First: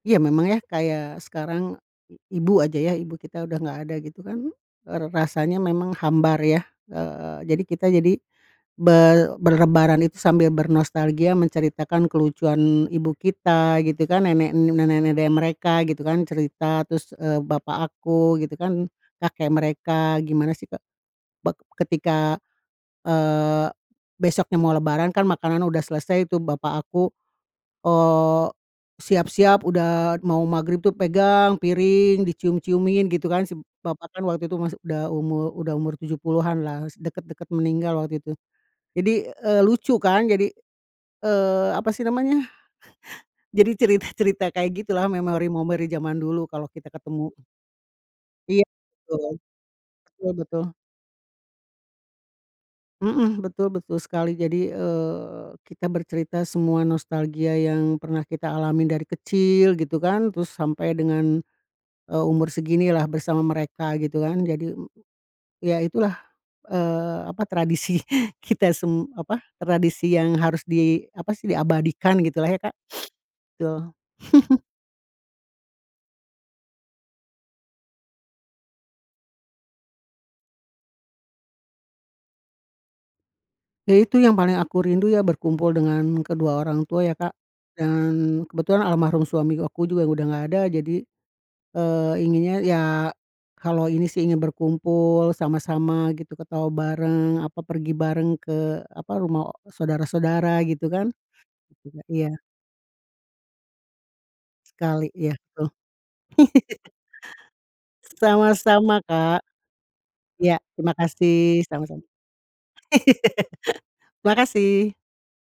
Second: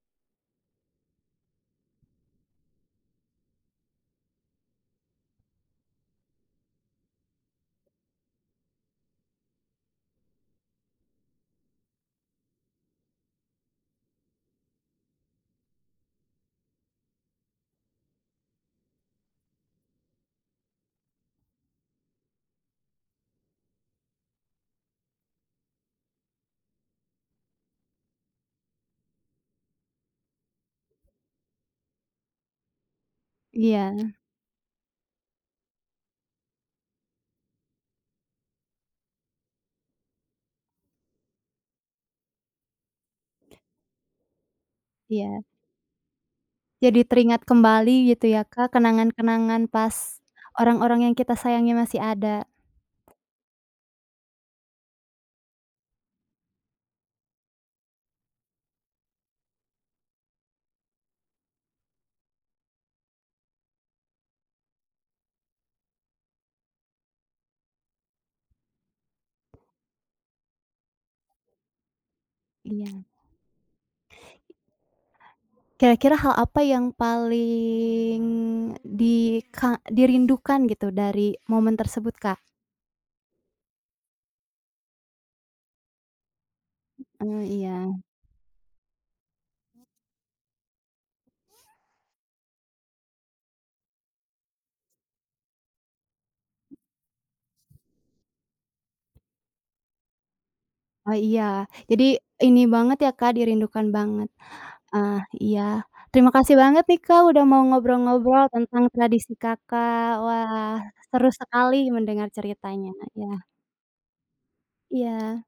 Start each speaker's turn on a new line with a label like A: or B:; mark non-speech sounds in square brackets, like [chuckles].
A: Iya memang ya. Kayak sekarang, i ibu aja ya, ibu kita udah nggak ada gitu kan, baru rasanya memang hambar ya. Eee, jadi kita jadi ber berlebaran itu sambil bernostalgia menceritakan kelucuan ibu kita gitu kan, nenek, nenek nenek dari mereka, gitu kan, cerita. Terus, eee, bapak aku gitu kan. Kakek mereka, gimana sih, Kak, bek ketika, eee, besoknya mau lebaran kan makanan udah selesai tuh. Bapak aku, eee, siap-siap udah mau maghrib tuh pegang piring dicium-ciumin gitu kan si b bapak
B: Iya.
A: kan waktu itu masih udah umur udah umur tujuh puluhan lah. Es dekat-dekat meninggal waktu itu. Jadi, eee, lucu kan jadi, eee, apa sih namanya? [chuckles] Jadi cerita-cerita kayak gitulah,
B: Iya.
A: memori-memori zaman dulu kalau kita
B: Jadi
A: ketemu.
B: teringat kembali gitu ya,
A: Iya.
B: Kak,
A: Betul,
B: kenangan-kenangan pas,
A: betul betul.
B: orang-orang yang kita sayangi masih ada.
A: Mhm. Betul betul sekali. Jadi, eee, kita bercerita semua nostalgia yang pernah kita alamin dari kecil gitu kan, terus sampai dengan, eee, umur seginilah bersama mereka gitu kan. Jadi, mmm, ya itulah, eee, apa, tradisi kita sem apa, tradisi yang harus di apa sih, diabadikan gitulah ya Kak.
B: Iya.
A: [sniffs] Betul. [chuckles]
B: Kira-kira hal apa yang paling di ka dirindukan gitu dari momen tersebut, Kak?
A: Ya itu yang paling aku rindu ya berkumpul dengan kedua orang tua ya, Kak.
B: Eee, iya.
A: Dan kebetulan almarhum suami aku juga udah nggak ada, jadi, eee, inginnya ya kalau ini sih ingin berkumpul sama-sama gitu, ketawa bareng, apa pergi bareng ke, apa, rumah o saudara-saudara gitu kan.
B: Oh iya. Jadi
A: [unintelligible] Iya.
B: ini banget ya, Kak, dirindukan banget.
A: Sekali,
B: Ah,
A: iya
B: iya.
A: betul.
B: Terima kasih banget nih, Kak, udah mau
A: [chuckles]
B: ngobrol-ngobrol tentang
A: Sama-sama
B: tradisi
A: Kak.
B: Kakak.
A: Ya,
B: Wah,
A: terima
B: seru
A: kasih.
B: sekali
A: Sama-sama.
B: mendengar ceritanya. Iya.
A: [laughs] Makasih.
B: Iya.